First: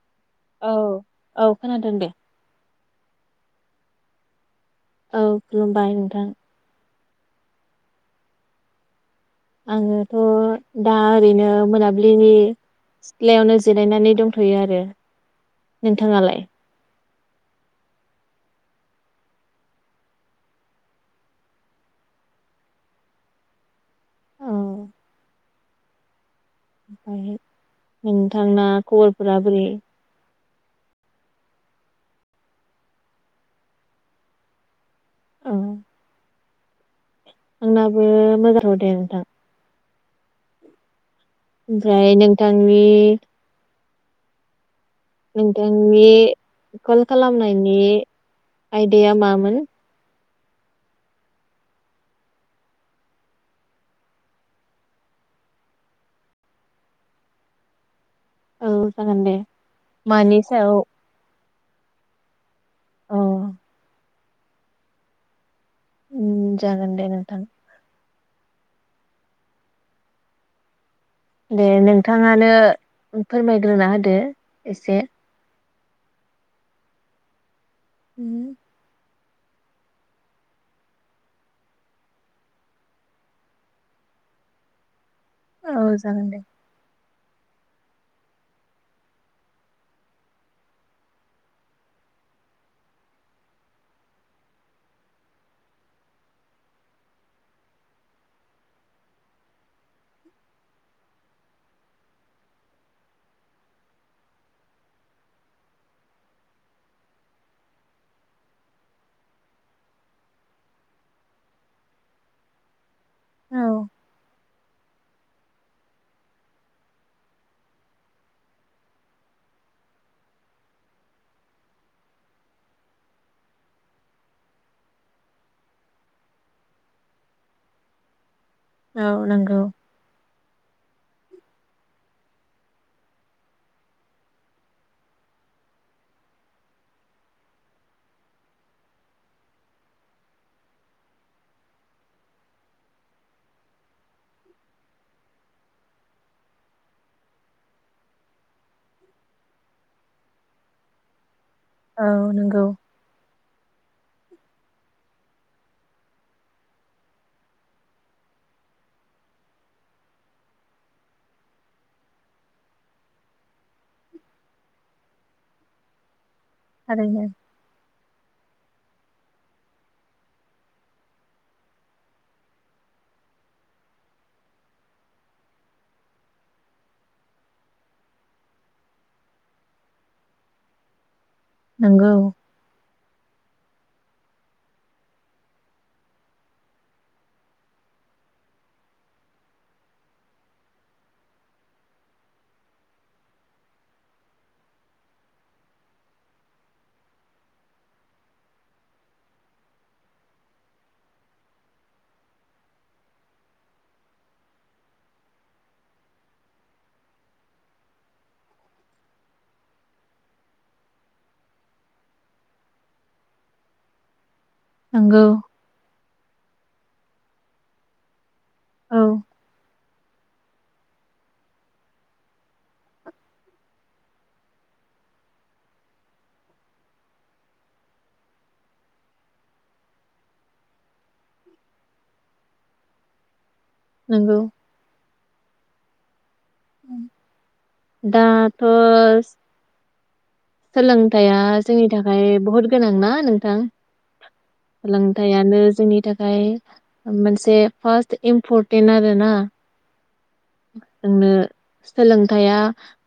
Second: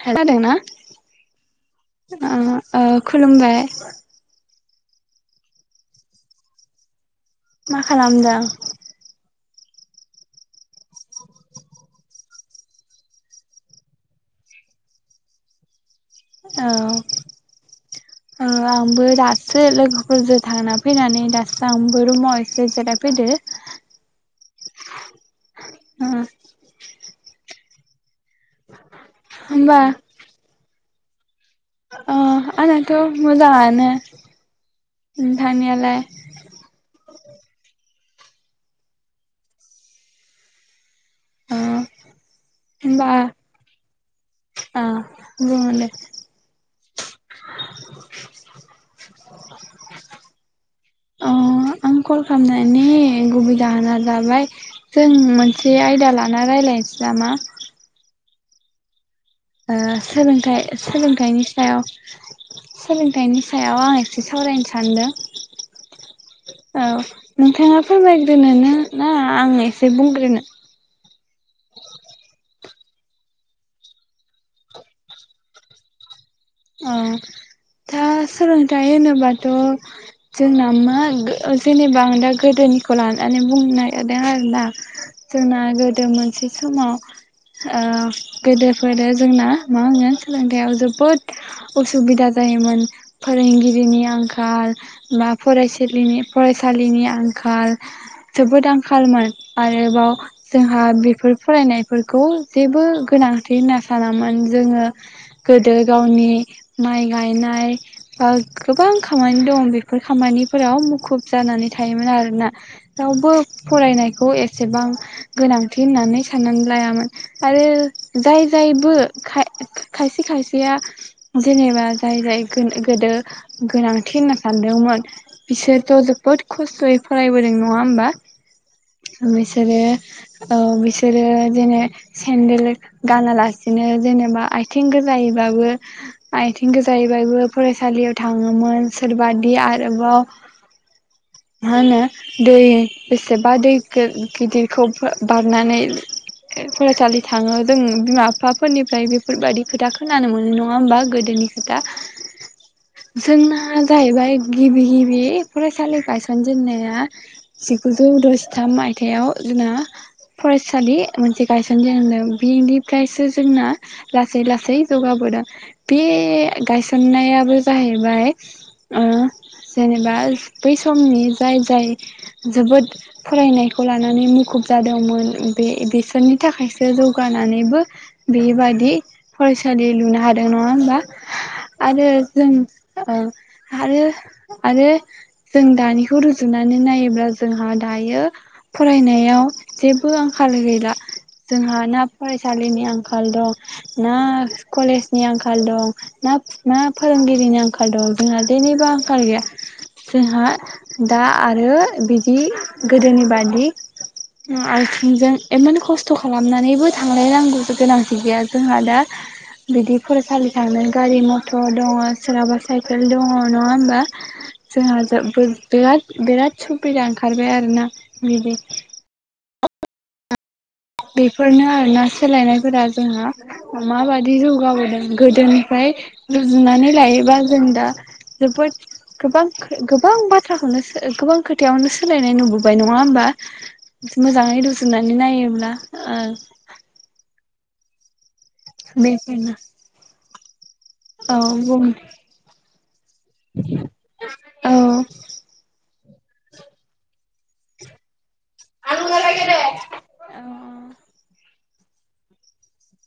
खोनादोंना औ औ खोनादों दे ओ ओ खुलुमबाय औ खुलुमबाय नोंथां। मा खालामदों आङोथ' दा ओरैनो मोनाबिलिनि सिथ्लायावनो जिरायनानै दंथ'यो आरो नोंथाङालाय औ। ओ आंबो दासो लोगोफोरजों थांना फैनानै दासो आंबो रुमाव एसे जिरायफैदो। औ ओमफ्राय ओ नोंथांना खबरफोरा बोरै? अ आंनाथ' मोजाङानो। औ नोंथांनियालाय। आंनाबो मोजां आनो दे नोंथां। ओ ओमफ्राय नोंथांनि होमबा ओ बुंगोन दे नोंथांनि। कल। खालामनायनि आयदाया मामोन। अ आं कल खालामनायनि गुबै जाहोना जाबाय जों मोनसे आयदा लाना रायज्लायनोसै नामा। औ। जागोन दे ओ मानि सायाव सोलोंथाइ सोलोंथाइनि। सायाव औ सोलोंथाइनि सायाव आं एसे सावरायनो सानदों। उम औ जागोन दे नोंथां नोंथाङाफोरमाय। दनोनो ना आं एसे बुंग्रोनो। दे नोंथाङानो फोरमायग्रोना होदो एसे। औ। दा औ सोलोंथाइ होनोबा। थ' जोंना मा जेनेबा आं दा गोदोनिखौ लानानै बुंनो नागिरदों आरोना। जोंना गोदो जागोन दे मोनसे समाव। ओ गोदोफोरो जोंना मा होनो सोलोंथाइयाव जोबोद। उसुबिदा जायोमोन फोरोंगिरिनि आंखाल बा फरायसालिनि फरायसालिनि आंखाल जोबोद आंखालमोन आरोबाव जोंहा बेफोर फरायनायफोरखौ जेबो गोनांथि होनना सानामोन जोङो गोदो। गावनि माइ गायनाय बा गोबां खामानि दं बेफोर खामानिफोराव मुखुब जानानै थायोमोन आरोना। रावबो औ फरायनायखौ एसेबां। गोनांथि होननानै साननानै लायामोन आरो जाय जायबो खाय खायसे खायसे। बिया जेनेबा जाय जाय गोदो गोनांथि होनना सानदोंमोन बिसोरथ' जोबोद खस्थ'यै फरायबोदों नङा होमबा‌। औ नंगौ बिसोरो औ बिसोरो जेने सेन्देल गानालासिनो जेनेबा आथिं गोजायै। आथिं गोजायैबाबो फरायसालियाव थाङोमोन सोरबादि आरोबाव मा होनो दै बेसेबा दै गिदिरखौ बारनानै फरायसालि थाङो जों बिमा बिफाफोरनिफ्राय बेफोरबायदि खोथा। खोनानो मोनो नङा होमबा गोदोनि। खोथा औ नंगौ। जोंना जाहैबाय गिबि गिबि फरायसालि गायसनजेनन्नाया जिगुजौ द'जिथाम मायथाइयाव जोंना फरायसालि मोनसे गायसनजेनदों बिनिफ्रायसो जोंना लासै लासै। जौगा आबादा बे थारैनो गायसननायाबो जाहैबाय ओ जेनेबा बै समनि जाय जाय जोबोद फरायनायखौ लानानै मुखुब जादोंमोन बे बिसोरनि थाखायसो जौगानानैबो बेबादि फरायस सालि लुनो हादों नङा होमबा? आरो नंगौ जों ओ आरो आरो जों दानिखौ रुजुनानै नायोब्ला जोंहा दायो फरायनायाव जेबो आंखाल गैला जोंहा ना फरायसालिनि आंखाल दं ना कलेजनि आंखाल दं ना मा फोरोंगिरिनि आंखाल दं जोंहा जेनिबो आंखाल गैया जोंहा दा आरो बिदि गोदोनि बादि आथिंजों इमान खस्थ' खालामनानैबो थांलायनांगौ गोनांथि गैया जोंहा दा बिदि फरायसालि थांनो गारि मथर दङ' सोरहाबा साइकेल दङ' नङा होमबा? जोंहा नंगौ जोबोद बिराद बिराद सुबिदा ओंखारबाय आरोना बिदि। औ बेफोरनो आरोना सोलायनायफोरा जोंहा माबादि जौगाबोदों गोदोनिफ्राय रुजुनानै लायोबा जों दा जोबोद गोबां गोबां बाथ्राखौनो गोबां खोथायावनो सोलायनाय नुबोबाय नङा होमबा? नंगौ मोजाङै रुजुना बिदि नायोब्ला ओ दा बेफोरनो सोलोंथाइया जोंनि थाखाय बुहुद गोनांना नोंथां औ सोलोंथायानो जोंनि थाख फाय मोनसे फार्स्ट इम्पर्टेन्ट आरोना जोंनो सोलोंथाया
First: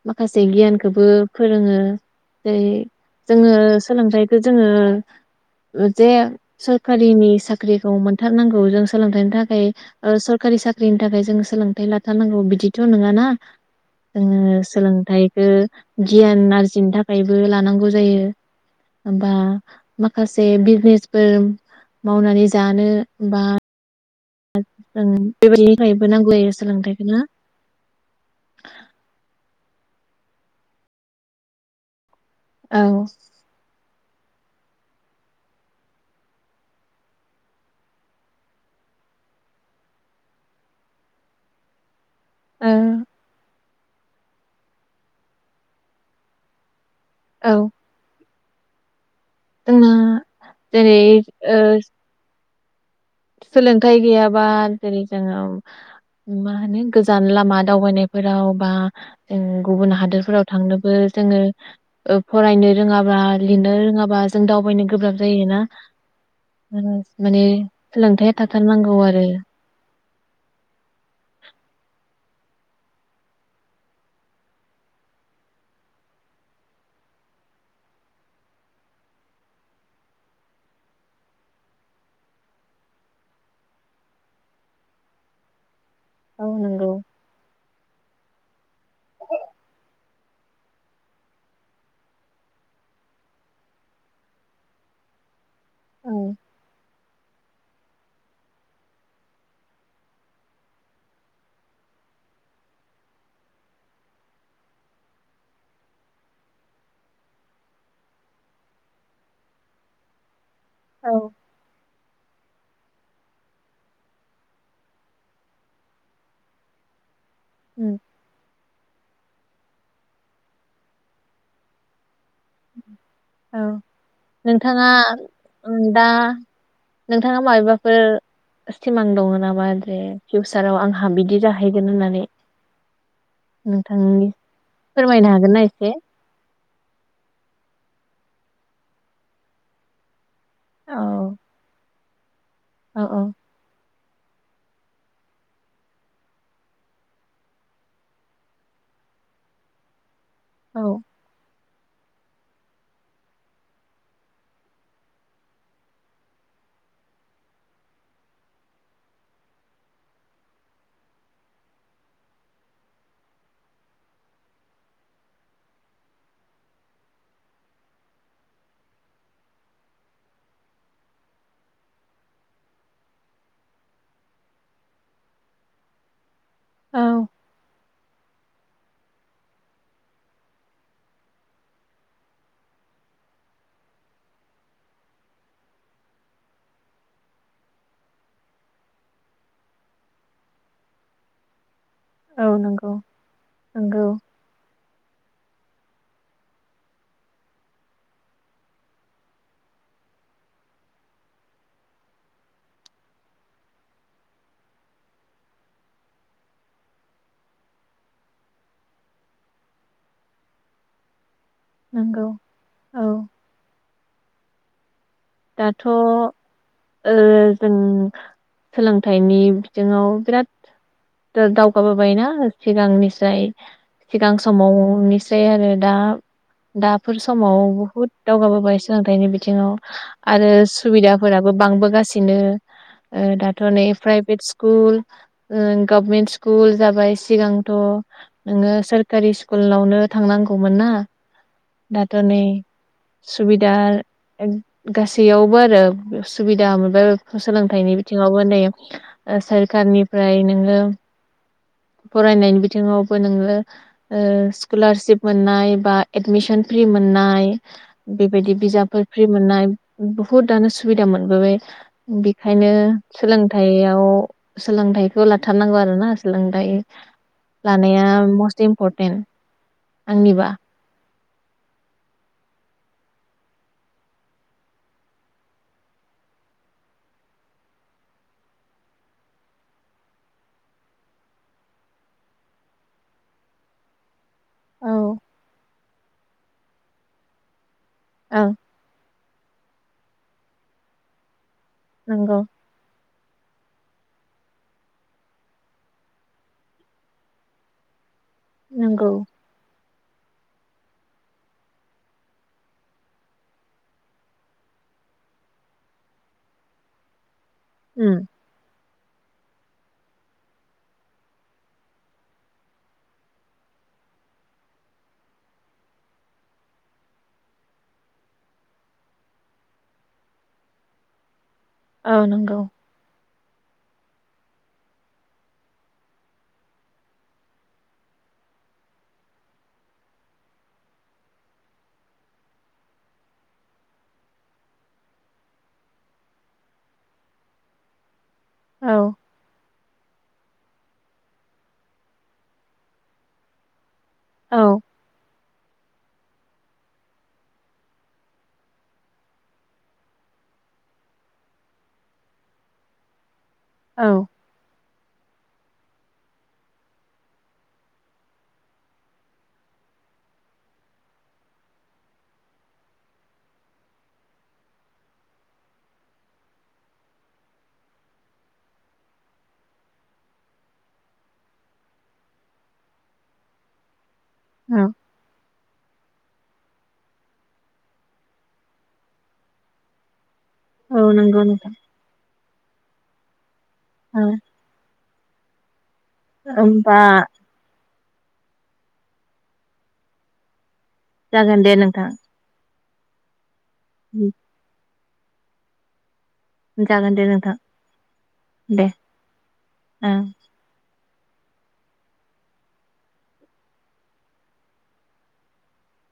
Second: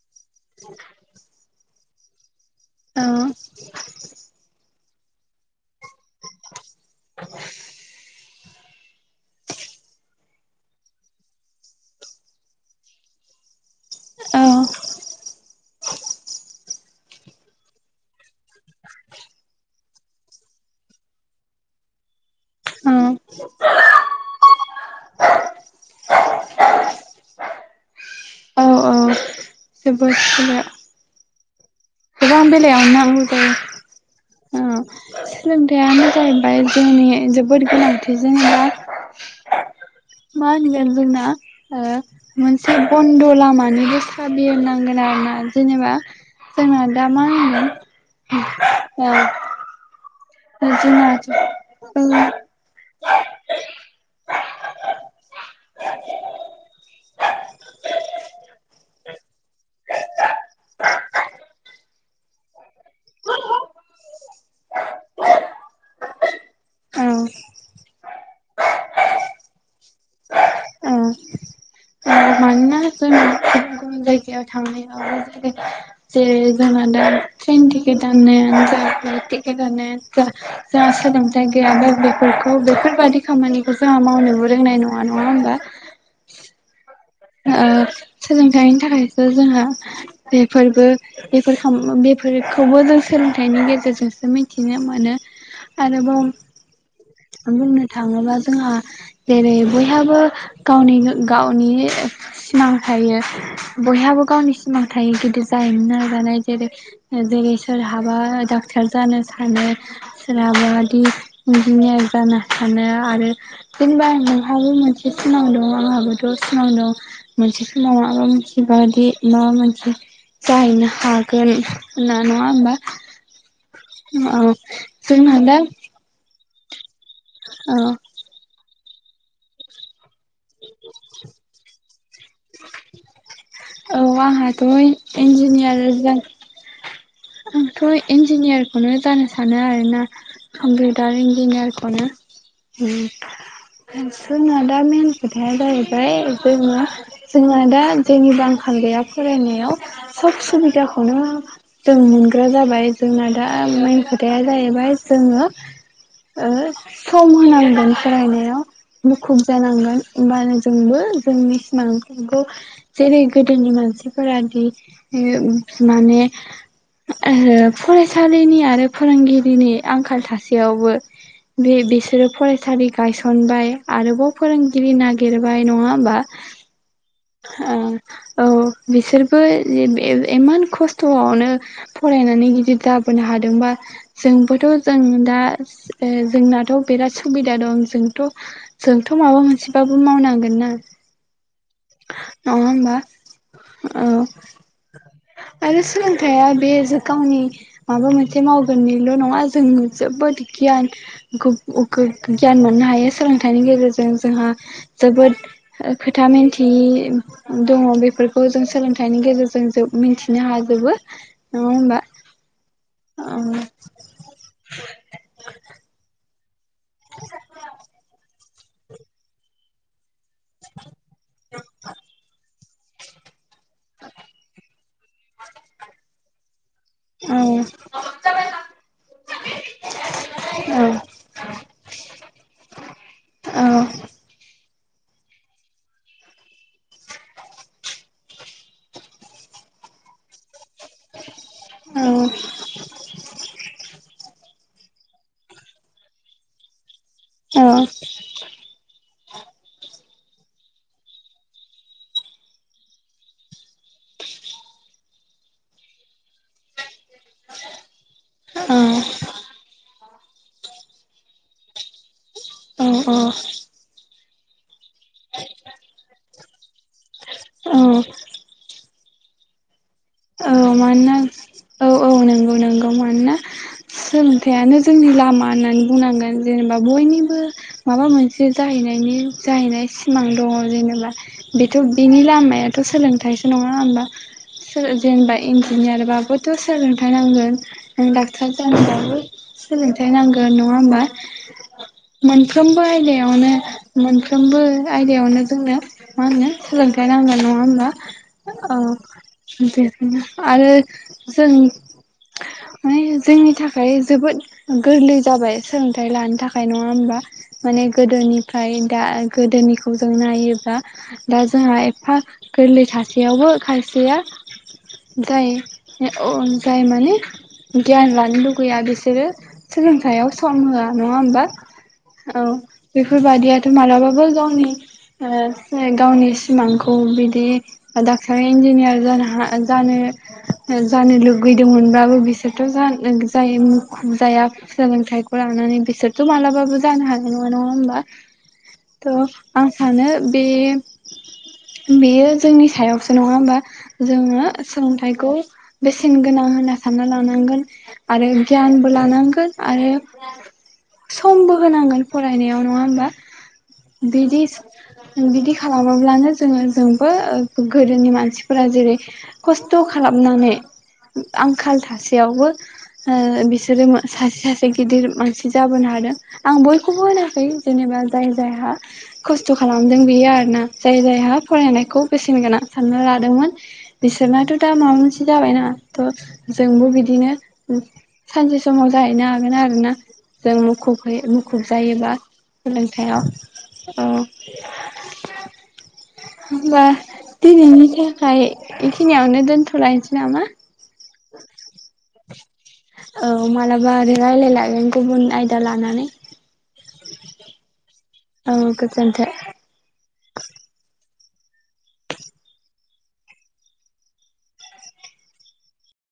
माखासे गियानखोबो फोरोङो जेरै औ जोङो सोलोंथाइखो जोङो ओ जे सरकारिनि साख्रिखौ मोन थारनांगौ जों सोलोंथाइनि थाखाय ओ सरकारि साख्रिनि थाखाय जों सोलोंथाइ ला थारनांगौ बिदिथ' नङाना जोङो औ सोलोंथाइखो गियान आरजिनो थाख फ्रायबो लानांगौ जायो होमबा माखासे बिजनेजफोर मावनानै ज जानो औ बा जों बेबायदिनि थाखायबो नांगौ जायो सोलोंथाइखौ ना? औ औ [unintelligible] गोबां औ बेलायावनो नांगौ जायो औ सोलोंथाइयानो जाहैबाय जोंनि जोबोद गोनांथि जेनेबा मा होनगोन जोंना ओ ओ मोनसे बन्द' लामानि साबि होननांगोन आरोना जेनेबा जोंनान दामा औ होनो औ जोंना जेरै ओस सोलोंथाइ गैयाबा जेरै जोङो मा होनो गोजान लामा दावबायनायफोराव बा जों गुबुन हादोरफोराव थांनोबो जोङो ओ फरायनो रोङाबा लिरनो रोङाबा जों दावबायनो गोब्राब जायोना औ औ मन-माने सोलोंथाया थाथारनांगौ आरो औ मानोना जों गुबुन गुबुन जायगायाव थांनायावबो जे जेरै जोङो दा ट्रेन टिकेट दाननायानो जा फ्लाइथ टिकेटदानोजा जा जोंहा सोलोंथाय गायाबा बेफोरखौ बेफोरबायादि खामानिखौ जोंहा मावनोबो रोंनाय नङा नङा होमबा? औ नोंगौ ओ सोलोंथाइनि थाखायसो जोंहा बेफोरबो बेफोरखाम बेफोरखौबो जों सोलोंथाइनि गेजेरजोंसो मिथिनो मोनो औ आरोबाव बुंनो थाङोब्ला जोंहा जेरै बयहाबो गावनि गावनि सिमां थायो बयहाबो गावनि सिमां थायो गिदिर जाहैनो नाजानाय जेरै जेरै सोरहाबा डक्टर जानो सानो सो राबादि अनजिमाया जाना थानो आरो जेनबा नोंहाबो मोनसे सिमाव दं आंहाबोथ' सिमाव दं। मोनसे समाव उम मबा मोनसे बायदि माबा मोनसे जाहैनो हागोन होनना नङा होमबा? औ औ नोंथाङा जोंना दा उम दा नोंथाङा औ मायबेबाफोर सिमां दङ नामा जे फिउचाराव आंहा बिदि जाहैगोन होननानै। औ नोंथांनि आंहाथ' फोरमायनो हागोन ना इन्जिनियार एसे जान आंथ' इन्जिनियारखौनो जानो सानो आरोना औ कम्पिउटार इन्जिनियारखौनो। औ उम। जोंना दा मेन खोथाया जाहैबाय जोंङो जोंना दा जेनिबो आंखाल गैया फरायनायाव। सब औ सुबिदाखौनो‌ जों मोनग्रा जाबाय जोंना दा मेन खोथाया जाहैबाय जोङो ओ सम होनांगोन फरायनायाव मुखुब जानांगोन ओमबानो जोंबो जोंनि सिमांखौ जेरै गोदोनि मानसिफोरादि माने ओ फरायसालिनि आरो फोरोंगिरिनि आंखाल थासेयावबो बे बिसोरो फरायसालि गायसनबाय आरोबाव फोरोंगिरि नागिरबाय नङा होमबा? औ ओं। औ बिसोरबो जेब ब इमान खस्थ'आवनो फरायनानै गिदिर जाबोनो हादोंबा जोंबोथ' जों दा ओ जोंनाथ' बिराद सुबिदा दं जोंथ' जोंथ' माबा मोनसेबाबो मावनांगोन ना। औ नङा नंगौ होमबा? औ। नंगौ आरो सोलों थाया बे गावनि माबा मोनसे मावगोननिल' नङा जों जोबोद गियान खौब गोब गियान मोननो हायो सोलोंथाइनि गेजेरजों जोंहा जोबोद खोथा मिथियै दङ बेफोरखौ जों सोलोंथाइनि गेजेरजों जोब मिन्थिनो हाजोबो। नङा होमबा नोंगौ औ। दाथ' ओ जों सोलोंथाइनि बिथिङाव बिराद दावगाबोबाय ना? सिगांनिसाय सिगां समावनिसाय आरो दा दाफोर औ समाव बुहुद दावगाबोबाय सोलोंथाइनि बिथिङाव। आरो सुबिदाफोराबो बांबोगासिनो ओ दाथ' नै प्राइभेट स्कुल ओ गभमेन्ट स्कुल जाबाय सिगांथ नोङो सकारि स्कुलावनो थांनांगौ खौ मोना औ दाथ' नै सुबिदा [unintelligible] गासैयावबो आरो सुबिदा मोनबाय औ सोलोंथाइनि बिथिङावबो नै ओ सोरखारनि ओमफ्राय नोङो फरायनायनि बिथिङावबो नोङो ओ स्कलारसिप मोननाय बा एडमिसन फ्रि मोन मोननाय बेबायदि बिजाबफोर फ्रि मोननाय बुहुतआनो सुबिदा मोनबोबाय बि खायनो औ सोलोंथाइयाव सोलोंथाइखौ लाथारनांगौ आरोना सोलोंथाइ औ लानाया मस्ट इमपरट टेन [inaudible] औ मानोना? औ औ नंगौ नंगौ मानोना सोलोंथाइयानो जोंनि लामा होननानै बुंनांगोन जेनेबा बयनिबो माबा मोनसे जाहैनायनि जाहैनाय सिमां दङ जेनेबा बेथ बेनि लामायाथ सोलोंथाइसो नङा होनबा? औ सोलोंथायहोनबा इन्जिनियारबाबोथ सोलोंथाइ नांगोन डाक्टार जानोबाबो सोलोंथाइ नांगोन नङा होमबा? नंगौ मोनफ्रोमबो आयदाया यावनो मोनफ्रोमबो आयदायावनो जोंनो मा होनो सोलोंथाइ नांगोन नङा होमबा? औ नंगौ बेखायनो आरो जों माने जोंनि थाखाय जोबोद गोरलै जाबाय सोलोंथाइ लानो थाखाय नङा होमबा? माने गोदोनिफ्राय दा गोदोनिखौ जों नायोब्ला दा जोंहा एफा गोरलै थासेयावबो खायसेया जाय अ जाय माने गियान लानो लुगैया बिसोरो सोलोंथाइयाव सम होआ नङा होमबा? औ बेफोर बा दियाथ मालाबाबो गावनि ओ गावनि सिमांखौ बिदि डाक्टर इन्जिनियार जानो हाय जानो जानो लुगैदोंमोनबाबो बिसोरथ जानो जाय मुखुब जाया सोलोंथाइखौ लानानै बिसोरथ मालाबाबो जानो हानाय नङा नङा होमबा? औ थ आं सानो बे बेयो जोंनि सायावसो नङा होमबा? जोङो औ सोलोंथाइखौ बेसेन गोनां होनना सानना लानांगोन आरो गियानबो लानांगोन आरो समबो होनांगोन फरायनायाव नङा होनबा? औ बिदिस बिदि खालामोब्लानो जोङो जोंबो गोदोनि मानसिफोरा जेरै खस्थ खालामनानै आंखाल थासेयावबो बिसोरो सासे सासे गिदिर मानसि जाबोनो हादों आं बयखौबो होनाखै जेनेबा जाय जायहा खस्थ खालामदों बेयो आरोना जाय जायहा फरायनायखौ बेसेन गोनां सानना लादोंमोन बिसोरनाथ दा औ माबा मोनसे जाबायना? थ जोंबो बिदिनो सानसे समाव जाहैनो हागोन आरोना जों मुखुब औ होय नंगौ मुखुब नोंथां जायोबा हेलौ औ होमबा दिनैनि जे [unintelligible] बेखिनियावनो दोनथ'लायनोसै नामा? जागोन दे नोंथां औ मालाबा आरो‌ रायलायलायो गुबुन आयदा लानानै जागोन दे नोंथां औ गोजोनथो ओ